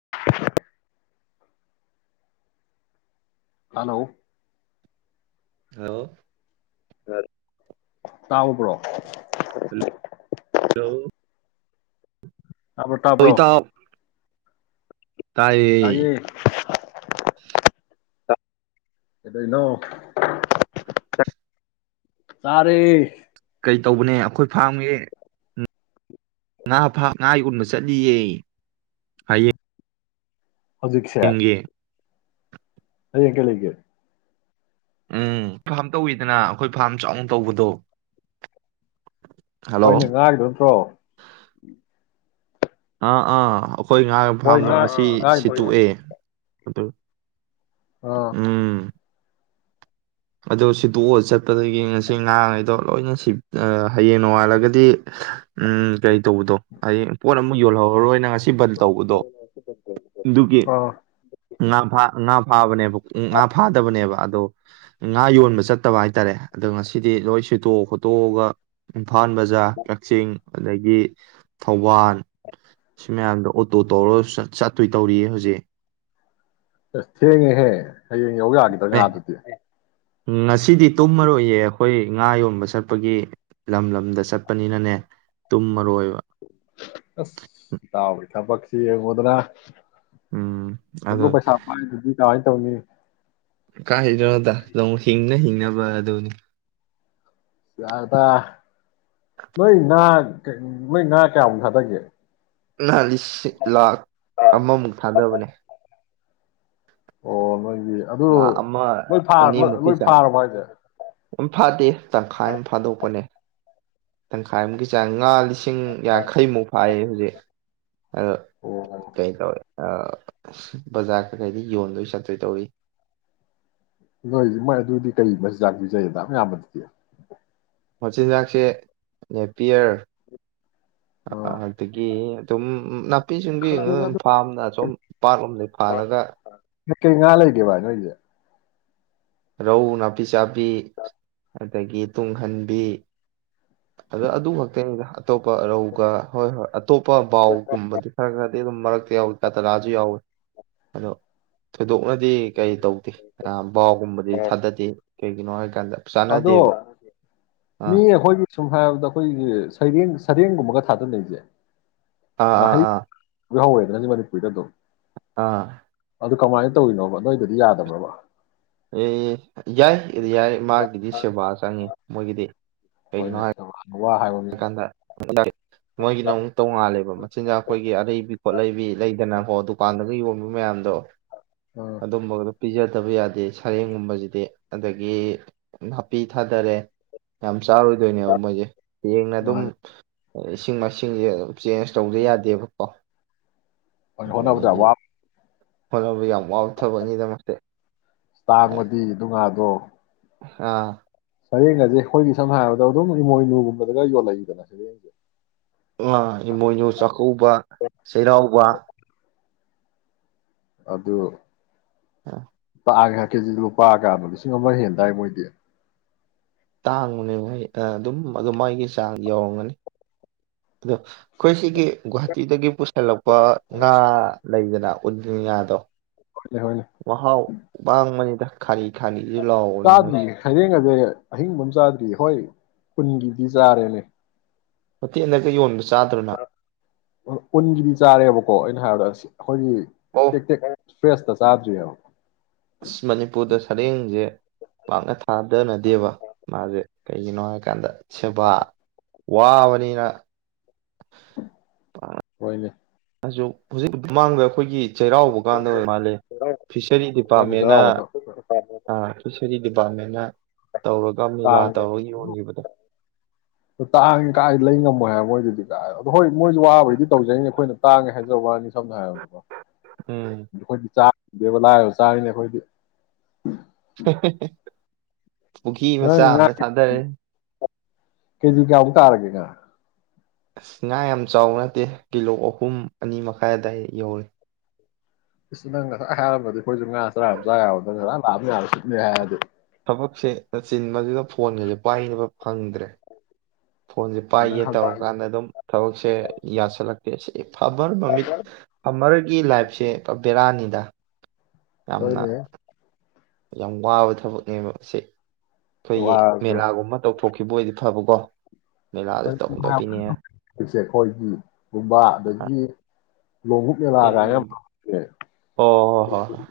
[unintelligible] [inaudible] Hello ꯍꯂ ꯇꯥꯎꯕ꯭ꯔꯣ hello ꯇꯕ꯭ꯔꯣ ꯍꯜꯂꯣ ꯇꯥꯕ꯭ꯔꯣ ꯏꯇꯥꯎ ꯇꯥꯏꯌꯦ [unintelligible] ꯗꯣꯏꯅꯣ ꯇꯥꯔꯦ ꯀꯩ ꯇꯧꯕꯅꯦ ꯑꯩꯈꯣꯏ ꯐꯥꯝꯒꯤ ꯉꯥ ꯐꯥ ꯉꯥ ꯎꯟꯕ ꯆꯠꯂꯤꯌꯦ ꯍꯌꯦꯡ ꯍꯧꯖꯤꯛꯁꯦ ꯍꯌꯦꯡ ꯀꯦ ꯀꯦ ꯎꯝ ꯐꯥꯔꯝ ꯇꯧꯋꯤꯗꯅ ꯑꯩꯈꯣꯏ ꯐꯥꯔꯝ ꯆꯥꯎꯅ ꯇꯧꯕꯗꯣ ꯍꯜꯂꯣ ꯍꯣꯏꯅꯦ ꯉꯥꯈꯤꯗꯣꯏ ꯅꯠꯇ꯭ꯔꯣ ꯑꯥ ꯑꯥ ꯑꯩꯈꯣꯏ ꯉꯥꯒꯤ ꯍꯣꯏ ꯐꯥꯝꯗꯣ ꯉꯥ ꯉꯁꯤ ꯉꯥꯒꯤꯗꯣ ꯑꯥ ꯁꯤꯠꯇꯣꯛꯑꯦ ꯑꯗ ꯎꯝ ꯑꯗꯣ ꯁꯤꯗꯣꯛꯑ ꯆꯠꯄꯗꯒꯤ ꯉꯁꯤ ꯉꯥꯡꯉꯩꯗꯣ ꯂꯣꯏꯅ ꯍꯌꯦꯡ ꯅꯣꯡꯉꯥꯜꯂꯒꯗꯤ ꯎꯝ ꯀꯩ ꯇꯧꯕꯗꯣ ꯑꯩ ꯄꯣꯠ ꯑꯃꯨꯛ ꯌꯣꯜꯍꯧꯔꯔꯣꯏꯅ ꯉꯁꯤ ꯕꯟ ꯇꯧꯕꯗꯣ ꯑꯗꯨꯒꯤ ꯑꯥ ꯉꯥ ꯐꯥ ꯉꯥ ꯐꯕꯅꯦ ꯎꯝ ꯉꯥ ꯐꯥꯗꯕꯅꯦꯕ ꯑꯗꯨ ꯉꯥ ꯌꯣꯟꯕ ꯆꯠꯇꯕ ꯍꯥꯏꯇꯥꯔꯦ ꯑꯗꯣ ꯉꯁꯤꯗꯤ ꯂꯣꯏ ꯁꯤꯠꯇꯣꯛ ꯈꯣꯠꯇꯣꯛꯑꯒ ꯎ ꯏꯝꯐꯥꯜ ꯕꯖꯥꯔ ꯀꯛꯆꯤꯡ ꯑꯗꯒꯤ ꯊꯧꯕꯥꯜ ꯁꯤ ꯃꯌꯥꯝꯗ ꯑꯣꯇꯣ ꯇꯧꯔꯒ ꯆꯠꯇꯣꯏ ꯇꯧꯔꯤꯌꯦ ꯍꯧꯖꯤꯛ ꯑꯁ ꯍꯦꯡꯉꯍꯦ ꯍꯌꯦꯡ ꯌꯧ ꯌꯥꯈꯤꯗ꯭ꯔꯥ ꯉꯥꯗꯨꯗꯤ ꯎ ꯉꯁꯤꯗꯤ ꯇꯨꯝꯃꯔꯣꯏꯌꯦ ꯑꯩꯈꯣꯏ ꯉꯥ ꯌꯣꯟꯕ ꯆꯠꯄꯒꯤ ꯂꯝ ꯂꯝꯗ ꯆꯠꯄꯅꯤꯅꯅꯦ ꯇꯨꯝꯃꯔꯣꯏꯕ ꯑꯁ ꯇꯥꯎꯋꯦ ꯊꯕꯛꯁꯤ ꯌꯦꯡꯉꯨꯗꯅ ꯎꯝ ꯑꯗꯣ ꯆꯂꯣ ꯄꯩꯁꯥ ꯄꯥꯏ [inaudible] ꯀꯃꯥꯏ [unintelligible] [inaudible] ꯀꯥꯏ ꯍꯩꯗꯣꯏꯅꯣꯗ ꯗꯨꯝ ꯍꯤꯡꯅ ꯍꯤꯡꯅꯕ ꯑꯗꯨꯅꯤ꯫ ꯌꯥꯔꯦꯗꯥ ꯅꯣꯏ ꯉꯥ ꯅꯣꯏ ꯉꯥ ꯀꯌꯥꯃꯨꯛ ꯊꯥꯗꯒꯦ꯫ ꯉꯥ ꯂꯤꯁꯤꯡ ꯂꯥꯥꯛ ꯑꯃꯃꯨꯛ ꯊꯥꯗꯕꯅꯦ꯫ ꯑꯣ ꯅꫭꯏ ꯂꯥ ꯑꯃ ꯑꯅꯤꯃꯨꯛꯀꯤ ꯂꯣꯏ ꯆꯥꯡ ꯐꯥꯔꯕꯣ ꯍꯥꯏꯖꯦ ꯑꯗꯨꯝ ꯐꯥꯗꯦ ꯇꯪꯈꯥꯏ ꯑꯃ ꯐꯥꯗꯣꯛꯄꯅꯦ꯫ ꯇꯪꯈꯥꯏꯃꯨꯛꯀꯤ ꯆꯥꯡ ꯉꯥ ꯂꯤꯁꯤꯡ ꯌꯥꯡꯈꯩꯃꯨꯛ ꯐꯥꯏꯌꯦ ꯍꯧꯖꯤꯛ꯫ ꯑꯗ ꯑꯣ ꯀꯩ ꯇꯋꯦ ꯑꯥ ꯕꯖꯥꯔ ꯀ ꯀꯩꯗꯤ ꯌꯣꯟꯗꯣꯏ ꯆꯠꯇꯣꯏ ꯇꯧꯔꯤ꯫ ꯅꯣꯏ ꯃꯣꯏ ꯑꯗꯨꯗꯤ ꯀꯩ ꯃꯆꯤꯟꯖꯥꯛ ꯄꯤꯖꯩ ꯗꯨꯛ ꯌꯥꯝ ꯌꯥꯝꯕꯗꯨꯗꯤ꯫ ꯃꯆꯤꯟꯖꯥꯛꯁꯦ ꯅꯦꯄꯤꯌꯔ ꯑ ꯑꯣ ꯑꯗꯒꯤ ꯗꯨꯝ ꯅꯥꯞ ꯄꯤꯁꯤꯡꯕꯤꯉ ꯈꯪꯗꯦꯗ ꯑꯗꯨ ꯐꯥꯝꯅ ꯁꯨꯝ ꯄꯥꯠꯂꯣꯝꯗꯩ ꯐꯥꯜꯂꯒ ꯀꯩꯀꯩ ꯉꯥ ꯂꯩꯒꯦ ꯚꯥꯏ ꯅꯣꯏꯁꯦ ꯔꯧ ꯅꯥꯄꯤ ꯆꯥꯕꯤ ꯑꯗꯒꯤ ꯇꯨꯡꯍꯟꯕꯤ ꯑꯗꯣ ꯑꯗꯨ ꯈꯛꯇꯅꯤꯗ꯫ ꯑꯇꯣꯞꯄ ꯔꯧꯒ ꯍꯣꯏ-ꯍꯣꯏ ꯑꯇꯣꯞꯄ ꯕꯥꯎꯒꯨꯝꯕꯗꯤ ꯈꯔ ꯈꯔꯗꯤ ꯑꯗꯨꯝ ꯃꯔꯛ ꯌꯥꯎꯏ ꯇꯥ ꯇꯔꯥꯁꯨ ꯌꯥꯎꯏꯤ ꯑꯗꯣ ꯊꯣꯏꯗꯣꯛꯅꯗꯤ ꯀꯩ ꯇꯧꯗꯦ ꯕꯥꯎꯒꯨꯝꯕꯗꯤ ꯊꯥꯗꯗꯦ꯫ ꯀꯩꯒꯤꯅꯣ ꯍꯥꯏ ꯑꯗꯣ ꯑꯥ ꯃꯤ ꯑꯈꯣꯏꯒꯤ ꯁꯨꯝ ꯍꯥꯏꯔꯕꯗ ꯑꯩꯈꯣꯏꯒꯤ ꯁꯩꯔꯦꯡ ꯁꯔꯦꯡꯒꯨꯝꯕꯒ ꯊꯥꯗꯅꯩꯁꯦ ꯑꯥ ꯑꯥ ꯉꯥꯍꯩ ꯑꯥ [unintelligible] ꯑꯥ ꯑꯗꯨ ꯀꯃꯥꯏꯅ ꯇꯧꯔꯤꯅꯣꯕ ꯅꯣꯏꯗꯗꯤ ꯌꯥꯗꯕ꯭ꯔꯕ꯫ ꯑꯦ ꯌꯥꯏ-ꯌꯥꯏ ꯃꯥꯒꯤꯗꯤ ꯁꯦꯕꯥ ꯆꯪꯉꯤ ꯃꯣꯏꯒꯤꯗꯤ ꯀꯩꯒꯤꯅꯣ ꯍꯣꯏꯅꯦ ꯍꯥꯏ ꯋꯥ ꯍꯥꯏꯕ ꯃꯤ ꯍꯥꯏ ꯀꯥꯟꯗ ꯃꯣꯏꯒꯤꯅ ꯑꯃꯨꯛꯛꯇꯉꯥꯜꯂꯦꯕ ꯃꯆꯤꯟꯖꯥꯛ ꯑꯩꯈꯣꯏꯒꯤ ꯑꯔꯩꯕꯤ ꯈꯣꯠꯂꯩꯕꯤ ꯂꯩꯗꯅ ꯍꯣ ꯗꯨꯀꯥꯟꯗꯒ ꯌꯣꯟꯕ ꯃꯌꯥꯝꯗꯣ ꯑ ꯑꯗꯨꯝꯕꯒꯗꯨ ꯄꯤꯖꯗꯕ ꯌꯥ ꯗꯦ ꯁꯔꯦꯡꯒꯨꯝꯕꯁꯤꯗꯤ ꯑꯗꯒꯤ ꯅꯥꯄꯤ ꯊꯥꯗꯔꯦ ꯌꯥꯝ ꯆꯥꯔꯣꯏꯗꯣꯏꯅꯦꯕ ꯃꯣꯏꯁꯦ ꯑꯗꯨꯝ ꯃꯥꯅꯦ ꯁꯤꯁꯤꯡꯃꯁꯤꯡ ꯁꯤꯡꯁꯦ ꯆꯦꯟꯖ ꯇꯧꯗ ꯌꯥꯗꯦꯕꯀꯣ ꯍꯅꯗ ꯋꯥ ꯍꯣꯠꯅꯕ ꯌꯥꯝ ꯋꯥꯎꯊꯕꯅꯤꯗꯃꯛꯁꯦ ꯑꯁ ꯇꯥꯡꯕꯗꯤ ꯗꯨ ꯉꯥꯗꯣ [inaudible] ꯑꯥ ꯁꯩꯔꯦꯡ ꯑꯁꯦ ꯑꯩꯈꯣꯏꯒꯤ ꯁꯝꯅ ꯍꯥꯏꯔꯕꯗ ꯑꯗꯨꯝ ꯏꯃꯣꯏꯅꯨꯒꯨꯝꯕꯗꯒ ꯌꯣꯜꯂꯛꯏꯗꯅ ꯁꯔꯦꯡꯁꯦ ꯑ ꯏ ꯃꯣꯏ ꯆ ꯀꯧꯕ ꯆꯩꯔꯥꯎꯕ ꯑꯗꯨ ꯑꯥ ꯂꯒ ꯀꯦꯖꯤ ꯂꯨꯄꯥꯒ ꯂꯤꯁꯤꯡ ꯑꯃ ꯍꯦꯟꯗꯥꯏ ꯃꯣꯏꯗꯤ ꯇꯥꯡꯕꯅꯦ ꯃꯣꯏ ꯑꯗꯨꯝ ꯑꯗꯨ ꯃꯒꯤ ꯆꯥꯡ ꯌꯧꯔꯝꯒꯅꯤ ꯑꯗꯣ ꯑꯩꯈꯣꯏ ꯁꯤꯒꯤ ꯒꯨꯍꯥꯇꯤꯗꯒꯤ ꯍꯦꯜꯂꯛꯄ ꯉꯥ ꯂꯩꯗꯅ ꯌꯥꯗꯣ ꯍꯣꯏꯅꯦ ꯍꯣꯏꯅꯦ ꯋꯥ ꯍꯥꯎ ꯃꯅꯤꯗ ꯈꯜꯂꯤ ꯆꯥꯗ꯭ꯔꯤ ꯍꯌꯦꯡ ꯑꯗꯤ ꯑꯍꯤꯡꯕꯝ ꯆꯥꯗ꯭ꯔꯤ ꯍꯣꯏ ꯀꯨꯟꯒꯤ ꯗꯤꯖꯥꯔꯦꯅꯦ ꯍꯣꯇꯦꯜꯗꯒ ꯌꯣꯟꯕꯁꯤ ꯎꯟꯒꯤꯗꯤ ꯆꯥꯔꯦꯕꯀꯣ ꯑꯩꯅ ꯍꯥꯏꯔꯗꯁꯤ ꯑꯩꯈꯣꯏꯒꯤ ꯑꯣ ꯇꯦꯛ ꯇꯦꯛ ꯐ꯭ꯔꯦꯁꯇ ꯆꯥ ꯑꯁ ꯃꯅꯤꯄꯨꯔꯗ ꯗꯅꯗꯦꯕ ꯃꯥꯁꯦ ꯀꯩꯒꯤꯅꯣ ꯍꯥꯏꯀꯥꯟꯗ ꯁꯦꯕꯥ ꯋꯥꯕꯅꯤꯅ ꯍꯣꯏꯅꯦ ꯑꯗꯨ ꯍꯧꯖꯤꯛ ꯃꯃꯥꯡꯗ ꯑꯩꯈꯣꯏꯒꯤ ꯆꯩꯔꯥꯎꯕ ꯀꯥꯟꯗ ꯑꯣꯏ ꯃꯥꯜꯂꯦ ꯐꯤꯁꯔꯤ ꯃꯣꯏꯅ ꯗꯤꯄꯥꯔꯠꯃꯦꯟꯅ ꯆꯩꯔꯥꯎꯕꯗꯣ ꯐꯤꯁꯔꯤ ꯗꯤꯄꯥꯔꯠꯃꯦꯟ ꯇꯥꯡ ꯇꯥꯡ ꯀꯥꯏ ꯂꯩ ꯉꯝꯃꯣꯏ ꯍꯥꯏꯕ ꯃꯣꯏꯗꯗꯤ ꯑꯗꯣ ꯍꯣꯏ ꯃꯣꯏꯁꯨ ꯋꯥꯕꯩꯗꯤ ꯇꯧꯖꯩꯅꯦ ꯑꯩꯈꯣꯏꯅ ꯇꯥꯡꯉꯦ ꯍꯥꯏꯖꯕ ꯋꯥꯅꯤ ꯁꯝꯅ ꯍꯥꯏꯔꯕꯗꯀꯣ ꯎꯝ ꯑꯩꯈꯣꯏ ꯆ ꯗꯦꯕ ꯂꯥꯏꯔꯣ ꯆꯥꯔꯤꯅꯦ ꯑꯩꯈꯣꯏꯗꯤ ꯄꯨꯈ꯭ꯔꯤ ꯪ ꯃꯆꯥ ꯉꯥ ꯑꯃꯗ ꯊꯥꯗꯔꯦ ꯀꯦꯖꯤ ꯀꯌꯥꯃꯨꯛ ꯇꯥꯔꯒꯦ ꯉꯥ ꯑꯁ ꯉꯥ ꯌꯥꯝ ꯆꯥꯎꯕ ꯅꯠꯇꯦ ꯀꯤꯂꯣ ꯑꯍꯨꯝ ꯑꯅꯤ ꯃꯈꯥꯏ ꯑꯋꯥꯏ ꯌꯧꯔꯦ ꯏꯁ ꯅꯪ ꯉꯁꯥꯏ ꯍꯥꯏꯔꯃꯗꯤ ꯑꯩꯈꯣꯏꯁꯨ ꯉꯥ ꯆꯔꯥ ꯆꯥ ꯌꯥꯎ ꯅꯪ ꯉꯥꯛ ꯂꯥꯛꯑ ꯌꯥꯔ ꯁꯤꯠꯅꯦ ꯍꯥꯏꯔꯗꯤ ꯊꯕꯛꯁꯦ ꯆꯤꯟꯕꯗꯨꯗ ꯐꯣꯟꯒꯁꯦ ꯄꯥꯏꯅꯕ ꯐꯪꯗ꯭ꯔꯦ ꯐꯣꯟꯁꯦ ꯄꯥꯏꯒꯦ ꯅꯪ ꯍꯧꯖꯤꯛ ꯇꯧꯔꯀꯥꯟꯗ ꯑꯗꯨꯝ ꯊꯕꯛꯁꯦ ꯌꯥꯁꯜꯂꯛ ꯑꯦ ꯐꯃꯔ ꯃꯃꯤꯠ ꯐꯃꯔꯒꯤ ꯂꯥꯏꯐꯁꯦ ꯕꯦꯔꯥꯅꯤꯗ ꯌꯥꯝꯅ ꯍꯣꯏꯗꯦ ꯌꯥꯝ ꯋꯥꯕ ꯊꯕꯛꯅꯦꯕ ꯑꯁꯤ ꯑꯩꯈꯣꯏꯒꯤ ꯋꯥꯔꯁꯨ ꯃꯦꯂꯥꯒꯨꯝꯕ ꯇꯧꯊꯣꯛꯈꯤ ꯕꯣꯏꯗꯤ ꯐꯕꯀꯣ ꯃꯦꯂꯥꯗ ꯇꯧꯗꯕꯤꯅꯦ ꯁꯦ ꯑꯩꯈꯣꯏꯒꯤꯒꯨꯝꯕ ꯑꯗꯒꯤ ꯂꯕꯨꯨꯛꯅꯦ ꯂꯥꯛꯑꯒ ꯌꯥꯝꯦ ꯐꯤꯂꯝꯒꯨꯝꯕ ꯍꯣꯏ ꯍꯣꯏ ꯍꯣꯏ ꯍꯣꯏ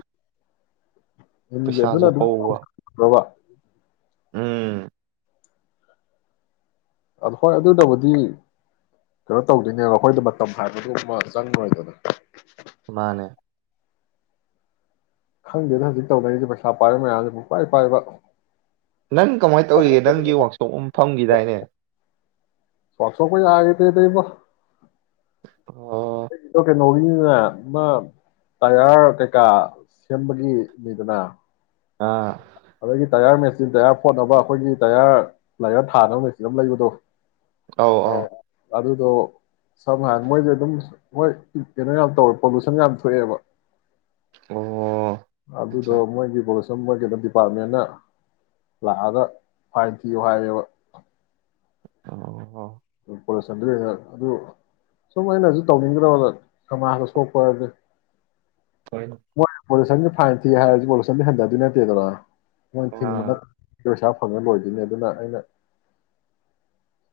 ꯑꯗꯨꯗꯨꯅ ꯄꯩꯁꯥꯁꯨ ꯍꯧꯕ ꯑꯗꯨ꯭ꯔꯚ ꯎꯝ ꯎꯝ ꯑ ꯍꯣꯏ ꯑꯗꯨꯗꯕꯨꯗꯤ ꯀꯩꯅꯣ ꯇꯧꯗꯣꯏꯅꯦꯕ ꯑꯩꯈꯣꯏꯗ ꯃꯇꯝ ꯍꯥꯏꯕꯗꯨ ꯑꯃ ꯆꯪꯉꯔꯣꯏꯗꯅ ꯃꯥꯃꯅꯦ ꯈꯪꯗꯦꯅ ꯍꯧꯖꯤꯛ ꯇꯧꯅꯔꯤꯁꯦ ꯄꯩꯁꯥ ꯄꯥꯏꯕ ꯃꯌꯥꯝꯁꯦ ꯄꯥꯏ ꯄꯥꯏꯕ ꯅꯪ ꯀꯃꯥꯏꯅ ꯇꯧꯔꯤꯒ ꯅꯪꯒꯤ ꯋꯥꯛꯁꯣꯞ ꯑ ꯐꯝꯈꯤꯗꯥꯏꯅꯦ ꯆꯣꯁꯣ ꯀꯣꯏ ꯍꯥꯏ ꯇ ꯇꯔꯤꯕ ꯑꯣ ꯅꯧꯔꯤꯅꯤꯗꯅ ꯃꯥ ꯇꯌꯥꯔ ꯀꯩꯀꯥ ꯁꯦꯝꯕꯒꯤ ꯅꯤꯗꯅ ꯑꯥ ꯑꯗꯒꯤ ꯇꯌꯥꯔ ꯃꯦꯆꯤꯟ ꯇꯌꯥꯔ ꯐꯣꯠꯅꯕ ꯑꯈꯣꯏꯒꯤ ꯇꯌꯥꯔ ꯂꯥꯏꯌꯔ ꯊꯥꯅꯕ ꯃꯦꯆꯤꯟ ꯑꯃ ꯂꯩꯕꯗꯣ ꯑꯥꯎ ꯑꯥꯎ ꯑꯗꯨꯗꯣ ꯁꯝꯅ ꯍꯥꯏ ꯃꯣꯏꯖꯦ ꯑꯗꯨꯝ ꯃꯣꯏ ꯀꯩꯅꯣ ꯌꯥꯝ ꯇꯧꯔꯦ ꯄꯣꯂꯨꯁꯟ ꯌꯥꯝ ꯊꯣꯛꯑꯦꯕ ꯑꯣ ꯑꯗꯨꯗꯣ ꯑꯠꯆꯥ ꯃꯣꯏꯒꯤ ꯄꯣꯂꯨꯁ [unintelligible] ꯄꯥꯔꯠꯃꯦꯟꯅ ꯂꯥꯛꯑꯒ ꯐꯥꯏꯟ ꯊꯤꯌꯨ ꯍꯥꯏꯌꯦꯕ ꯑꯣ ꯍꯣ ꯄꯣꯂꯁꯟꯗꯨ ꯑꯗꯨ ꯁꯨꯝ ꯑꯩꯅꯖꯨ ꯇꯧꯅꯤꯡꯗ꯭ꯔꯕ ꯁꯃꯥꯖꯇ ꯁꯣꯛꯄ ꯍꯥꯏꯖꯦ ꯍꯣꯏ ꯄꯣꯂꯨꯁꯟꯒꯤ ꯐꯥꯏꯟ ꯊꯤ ꯍꯥꯏꯖꯨ ꯄꯣꯂꯨꯁꯟꯗꯤ ꯍꯟꯗꯗꯣꯏ ꯅꯠꯇꯦꯗꯅ ꯃꯣꯏ ꯑꯥ ꯊꯤꯡꯕꯅ ꯄꯩꯁꯥ ꯐꯪꯉ ꯂꯣꯏꯗꯨꯅꯤ ꯑꯗꯨꯅ ꯑꯩꯅ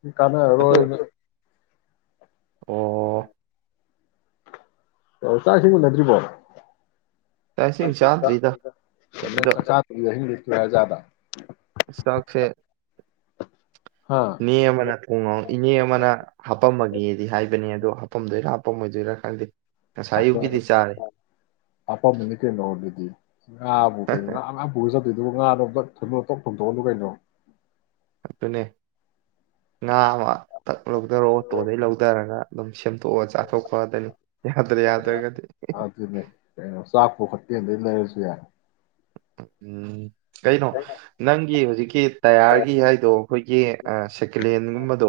[unintelligible] ꯑꯗꯣ ꯅꯔꯣꯏꯅ ꯑꯣ ꯑꯣ ꯆꯥꯛ ꯏꯁꯤꯡ ꯎꯅꯗ꯭ꯔꯤꯕꯣ ꯆꯥꯛ ꯏꯁꯤꯡ ꯆꯗꯔ꯭ꯤꯗ ꯅꯪ ꯑꯗꯣ ꯆꯥꯛꯆꯥ ꯗꯕꯤꯗ ꯑꯍꯤꯡ ꯂꯦꯛ [unintelligible] ꯆꯥꯛꯁꯦ ꯍꯥ ꯅꯦ ꯑꯃꯅ ꯊꯣꯡꯉ ꯏꯅꯦ ꯑꯃꯅ ꯍꯥꯄꯝꯃꯒꯦꯗꯤ ꯍꯥꯏꯕꯅꯦ ꯑꯗꯣ ꯍꯥꯄꯝꯗꯣꯏꯔꯥ ꯍꯥꯄꯝꯃꯣꯏꯗꯣꯏꯔꯥ ꯈꯪꯗꯦ ꯉꯁꯥꯏ ꯑꯌꯨꯛꯀꯤꯗꯤ ꯆꯥꯔꯦ ꯍꯥꯥꯞꯄꯝꯃꯅꯤ ꯀꯩꯅꯣ ꯑꯗꯨꯗꯤ ꯉꯥꯕꯨ ꯀꯩꯅꯣ ꯉꯥꯉꯥꯛ ꯄꯨꯔ ꯆꯠ ꯇꯨꯗꯨ ꯉꯥꯗꯣ [unintelligible] ꯊꯣꯡꯗꯣꯛꯍꯜꯂꯨ ꯀꯩꯅꯣ ꯑꯗꯨꯅꯦ ꯉꯥ ꯑꯃ ꯊꯛ ꯂꯧꯗꯔꯣ ꯇꯣꯗꯩ ꯂꯧꯗꯔꯒ ꯑꯗꯨꯝ ꯁꯦꯝꯇꯣꯛꯑꯆꯥꯊꯣꯛꯄꯗꯨꯅꯤ [unintelligible] ꯑꯗꯨꯅꯦ ꯆꯥꯛꯄꯨ ꯈꯠ ꯇꯦꯟꯗꯩꯩ ꯂꯩꯔꯖꯨ ꯌꯥꯏ ꯎꯝ ꯀꯩꯅꯣ ꯅꯪꯒꯤ ꯍꯧꯖꯤꯛ ꯀꯦꯠ ꯇꯌꯥꯔꯒꯤ ꯍꯥꯏꯗꯣ ꯑꯈꯣꯏꯒꯤ ꯑꯥ ꯁꯦꯀꯂꯦꯟꯒꯨꯝꯕꯗꯣ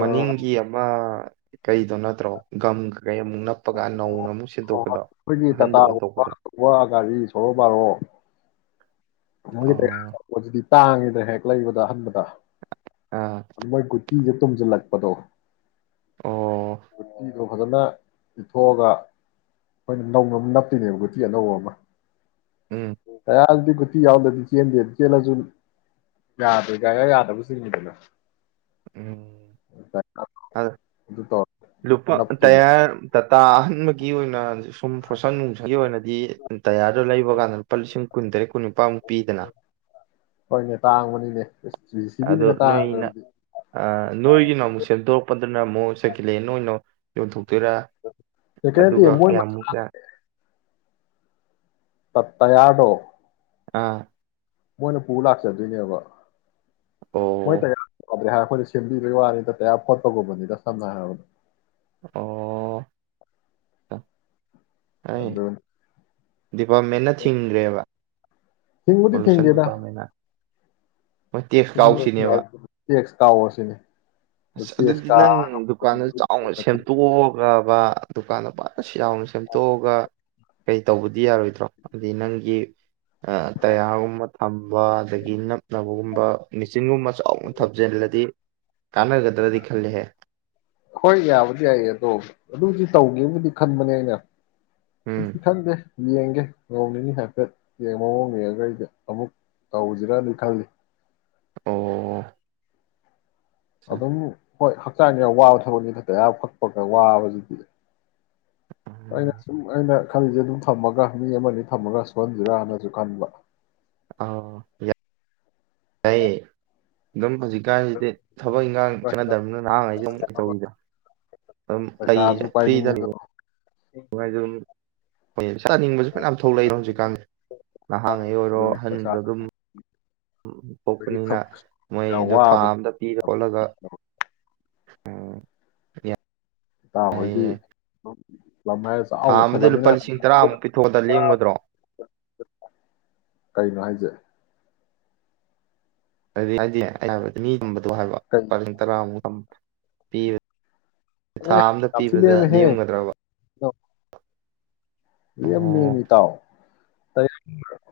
ꯑ ꯑꯃ ꯑꯥ ꯀꯩꯗꯣ ꯅꯠꯇ꯭ꯔꯣ ꯒꯝ ꯀꯩ ꯑꯃꯨꯛ ꯅꯞꯄꯒ ꯅꯧꯅ ꯑꯃꯨꯛ ꯁꯤꯠꯇꯣꯛꯄꯗꯣ ꯑꯩꯈꯣꯏꯒꯤ ꯑꯍꯟꯕ ꯇꯥꯇꯥꯒꯨꯝꯕ ꯑꯣꯟꯊꯣꯛꯀꯗꯣ ꯑꯆꯧꯕ ꯒꯥꯔꯤ ꯃꯒꯤ ꯇꯥꯌꯔ ꯍꯣꯏꯁꯤꯗꯤ ꯇꯥꯡꯉꯤꯗ ꯍꯦꯛ ꯂꯩꯕꯗ ꯑꯍꯥꯟꯕꯗ ꯇꯥ ꯑꯥ ꯑꯗꯨ ꯃꯣꯏꯒꯨꯠ ꯄꯤꯒꯥ ꯇꯨꯝꯖꯤꯂꯛꯄꯗꯣ ꯑꯣ [inaudible] ꯐꯖꯅ ꯏꯊꯣꯛꯑꯒ ꯑꯩꯈꯣꯏꯅ ꯅꯧꯅ ꯑꯃꯨꯛ ꯅꯞꯇꯣꯏꯅꯦꯕ ꯒꯨꯇꯤ ꯑꯅꯧꯕ ꯑꯃ ꯎꯝ ꯉꯔꯥꯡ ꯕꯤꯟ ꯕꯨꯠꯇꯤ ꯌꯥꯑꯣꯗꯕꯤ ꯆꯦꯟꯗꯦ ꯆꯦꯜꯂꯁꯨ ꯌꯥꯗꯦ ꯒꯥꯌꯔ ꯌꯥꯗꯕꯤꯗ ꯆꯦꯪꯏꯗꯅ ꯎꯝ ꯑ ꯑꯗꯨ ꯇꯧꯔ ꯂꯨꯄꯥ ꯅꯞꯇꯣꯏꯅꯦ ꯇꯌꯥꯔ ꯇꯥꯇꯥ ꯑꯍꯟꯕꯒꯤ ꯑꯣꯏꯅ ꯁꯨꯝ ꯒꯣꯁ ꯄꯟ ꯃꯨꯁꯥꯂꯤ ꯑꯣꯏꯅꯗꯤ ꯇꯌꯥꯔꯗꯨ ꯂꯩꯕ ꯀꯥꯟꯗ ꯂꯨꯄꯥ ꯂꯤꯁꯤꯡ ꯀꯨꯟ ꯇꯔꯤꯛ ꯀꯨꯟꯅꯤꯄꯥꯃꯨꯛ ꯄꯤꯗꯅ ꯍꯣꯏꯅꯦ ꯇꯥꯡꯕꯅꯤꯅꯦ ꯑꯁ ꯖꯤ ꯁꯤ ꯑꯣꯗꯨ ꯕꯤꯅꯒ ꯅꯣꯏꯅ ꯇꯥꯡꯕꯗꯤ ꯑꯥ ꯅꯣꯏꯒꯤꯅ ꯑꯃꯨꯛ ꯁꯦꯝꯗꯣꯔꯛꯄꯗꯨꯅ ꯑꯃꯨꯛ ꯁꯥꯀꯂꯦꯟ ꯂꯧ ꯑꯦ ꯌꯣꯟ ꯊꯣꯛ ꯇꯨꯔꯥ ꯅꯠꯇꯦ ꯅꯠꯇꯦ ꯑꯗꯨꯒ ꯃꯣꯏ ꯀꯌꯥꯃꯨꯛ ꯇꯥ ꯇꯠꯇꯌꯥꯗꯣ ꯑꯥ ꯃꯣꯏꯅ ꯄꯨ ꯂꯥꯛꯆꯗꯣꯏꯅꯦꯕ ꯃꯣꯏ ꯑꯣ ꯇꯥꯌꯥꯔ ꯀꯥꯑꯣꯗꯨꯅꯤ ꯍꯥꯔꯞ ꯑꯩꯈꯣꯏꯅ ꯁꯦꯝꯕꯤꯕꯒꯤ ꯋꯥꯅꯤ ꯗ ꯇꯌꯥ ꯈꯣꯠꯄꯒꯨꯝꯕꯅꯤꯗ ꯁꯝꯅ ꯍꯥꯏꯔꯕꯗ ꯑꯣ ꯑꯩ ꯑꯗꯨ ꯗꯤꯄꯥꯔꯠꯃꯦꯟꯅ ꯊꯣꯡꯗꯔꯦꯕꯥ ꯊꯤꯡꯕꯨꯗꯤ ꯀꯃꯤꯗꯤꯄꯥꯃꯦꯟꯅ [unintelligible] ꯀꯩ ꯑꯁꯤꯅꯤ ꯑꯁ ꯑꯗꯨꯗꯤ ꯅꯡ ꯗꯨꯀꯥꯟꯗ ꯆꯥꯎꯅ ꯁꯦꯝꯗꯣꯛꯑꯒ ꯄꯥ ꯗꯨꯀꯥꯟꯗ ꯄꯥ ꯑ ꯁꯤꯑꯧꯅ ꯁꯦꯝꯗꯣꯛꯑꯒ ꯀꯩ ꯇꯧꯕꯗꯤ ꯌꯥꯔꯣꯏꯗ꯭ꯔꯣ ꯑꯗꯨꯗꯤ ꯅꯡꯒꯤ ꯑꯥ ꯇꯌꯥꯒꯨꯝꯕ ꯊꯝꯕ ꯑꯗꯒꯤ ꯅꯞꯇꯥꯕꯒꯨꯝꯕ ꯃꯦꯆꯤꯟꯒꯨꯝꯕ ꯁ ꯆꯥꯑꯣꯅꯥ ꯊꯕꯖꯟꯂꯗꯤ ꯍꯣꯏ ꯌꯥꯕꯥꯕꯨꯗꯤ ꯌꯥꯌꯦ ꯑꯗꯣ ꯑꯗꯨꯗꯤ ꯇꯧꯒꯦꯕꯨꯗꯤ ꯈꯟꯕꯅꯦ ꯑꯩꯅ ꯎꯝ ꯑꯩꯗꯤ ꯈꯪꯗꯦ ꯌꯦꯡꯒꯦ ꯅꯣꯡ ꯅꯤꯅꯤ ꯍꯥꯏꯐꯦꯠ ꯌꯦ ꯃꯑꯣꯡ ꯌꯦꯡꯉꯒ ꯑꯩꯖꯦ ꯑꯃꯨꯛ ꯇꯧꯁꯤꯔꯅ ꯗꯤ ꯈꯜꯂꯤ ꯑꯣ ꯑꯠꯆꯥ ꯑꯗꯨꯝ ꯍꯣꯏ ꯍꯛꯆꯥꯡꯗ ꯌꯥꯝ ꯋꯥꯕ ꯊꯕꯛꯅꯤꯗ ꯇꯌꯥꯔ ꯐꯛꯄꯒ ꯋꯥꯕꯁꯤꯗꯤ ꯑꯩꯅ ꯁꯨꯝ ꯑꯩꯅ ꯈꯜꯂꯤꯁꯦ ꯑꯗꯨꯝ ꯊꯝꯃꯒ ꯃꯤ ꯑꯃꯅꯤ ꯊꯝꯃꯒ ꯁꯨꯍꯟꯁꯤꯔꯥꯅꯁꯨ ꯈꯟꯕ ꯑ ꯌꯥ ꯇꯌꯦ ꯑꯗꯨꯝ ꯍꯧꯖꯤꯛꯀꯥꯟꯁꯤꯗꯤ ꯊꯕꯛ ꯏꯟꯈꯥꯡ ꯍꯣꯏ ꯆꯠꯅꯗꯕꯅꯤꯅ ꯅꯍꯥꯡꯉꯩꯁꯨ ꯑꯃꯨꯛ ꯇꯧꯔꯤꯗ ꯑꯗꯨꯝ ꯂꯩ ꯄꯩꯁꯥꯁꯨ ꯐ꯭ꯔꯤꯗ ꯄꯥꯏꯅꯤꯡꯉꯤꯗ ꯅꯨꯡꯉꯥꯏꯖꯔꯝꯅꯤ ꯍꫭꯌꯦ ꯇꯥꯟꯅꯤꯡꯕꯁꯨ ꯐꯟꯌꯥꯝ ꯊꯣꯛꯂꯛꯏꯗ ꯍꯧꯖꯤꯛꯀꯥꯟꯁꯦ ꯅꯍꯥꯡꯉꯩ ꯑꯣꯏꯔꯣ ꯑꯗꯨꯅꯦ ꯄꯩꯁꯥ ꯑꯍꯟꯗ ꯑꯗꯨꯝ ꯎꯝ ꯑꯗꯒꯤ ꯄꯣꯛꯄꯅꯤꯅ ꯊꯕꯛꯁꯨ ꯌꯥꯝ ꯃꯣꯏꯗꯣ ꯊꯥ ꯋꯥꯕ ꯑꯝꯗ ꯄꯤꯔ ꯈꯣꯠꯂꯒ ꯎꯝ ꯏꯇꯥꯎ ꯍꫭꯏꯗꯤ ꯂꯝ ꯍꯥꯏꯔ ꯊꯥ ꯆꯥꯎꯅ ꯑꯃꯗ ꯂꯨꯄꯥ ꯂꯩꯁꯜꯂꯝꯅꯤꯅ ꯂꯤꯁꯤꯡ ꯇꯔꯥꯃꯨꯛ ꯄꯤꯊꯣꯛꯑꯗ ꯂꯦꯝꯒꯗ꯭ꯔꯣ ꯀꯩꯅꯣ ꯍꯥꯏ ꯖꯦ ꯍꯥꯏꯗꯤ ꯍꯥꯏꯗꯤꯅꯦ ꯍꯥꯏꯕ ꯃꯤ ꯊꯝꯕꯗꯣ ꯍꯥꯏꯕ ꯀꯩ ꯂꯨꯄꯥ [unintelligible] ꯇꯔꯥꯃꯨꯛ ꯊꯝ ꯄꯤꯕ ꯊꯥ ꯑꯝꯗ ꯄꯤꯕꯗ ꯂꯦꯝꯒꯗ꯭ꯔꯕ ꯑ ꯑꯣ ꯂꯦꯝꯅꯦꯃꯤ ꯏꯇꯥꯎ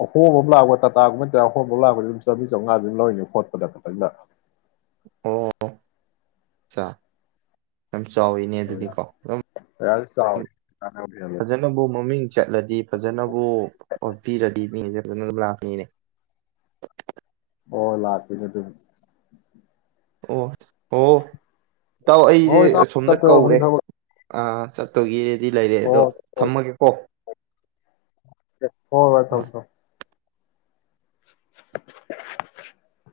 ꯑꯍꯣꯕ ꯑꯃ ꯂꯥꯛꯄ ꯇꯥꯇꯥꯒꯨꯝꯕ ꯇꯌꯥꯔ ꯑꯍꯣꯕ ꯑꯃ ꯂꯥꯛꯄ ꯑꯗꯨꯝ ꯆꯥꯝꯔꯤ ꯆꯥꯝꯃꯉꯥꯥꯗꯤ ꯑꯗꯨꯝ ꯂꯧꯅꯤ ꯐꫭꯠꯄꯗ ꯈꯇꯪꯗ ꯑꯣ ꯆꯥꯥ ꯌꯥꯝ ꯆꯥꯎꯋꯤꯅꯦ ꯑꯗꯨꯗꯤꯀꯣ ꯑꯗꯨꯝ ꯆꯥꯎꯏ ꯐꯖꯅꯕꯨ ꯃꯃꯤꯡ ꯆꯠꯂꯗꯤ ꯐꯖꯅꯕꯨ ꯑꯣ ꯄꯤꯔꯗꯤ ꯃꯤꯁꯦ ꯐꯖꯅ ꯑꯗꯨꯝ ꯂꯥꯛꯀꯅꯤꯅꯦ ꯍꫭꯏ ꯂꯥꯛꯇꫭꯏꯅꯦ ꯑꯗꯨꯕꯨꯗꯤ ꯑꯣ ꯑꯣ ꯏꯇꯥꯎ ꯑꯩꯁꯦ ꯍꯣꯏ ꯏꯇꯥꯎ ꯑꯁꯣꯝꯗ ꯆꯠꯇꯣꯔꯕꯅꯤ ꯀꯧꯔꯦ ꯊꯕꯛ ꯑ ꯆꯠꯇꯧꯒꯤ ꯗꯤ ꯂꯩꯔꯦ ꯑꯗꯣ ꯊꯝꯃꯒꯦ ꯀꯣ ꯍꯣꯒ ꯇꯧ ꯇ [unintelligible]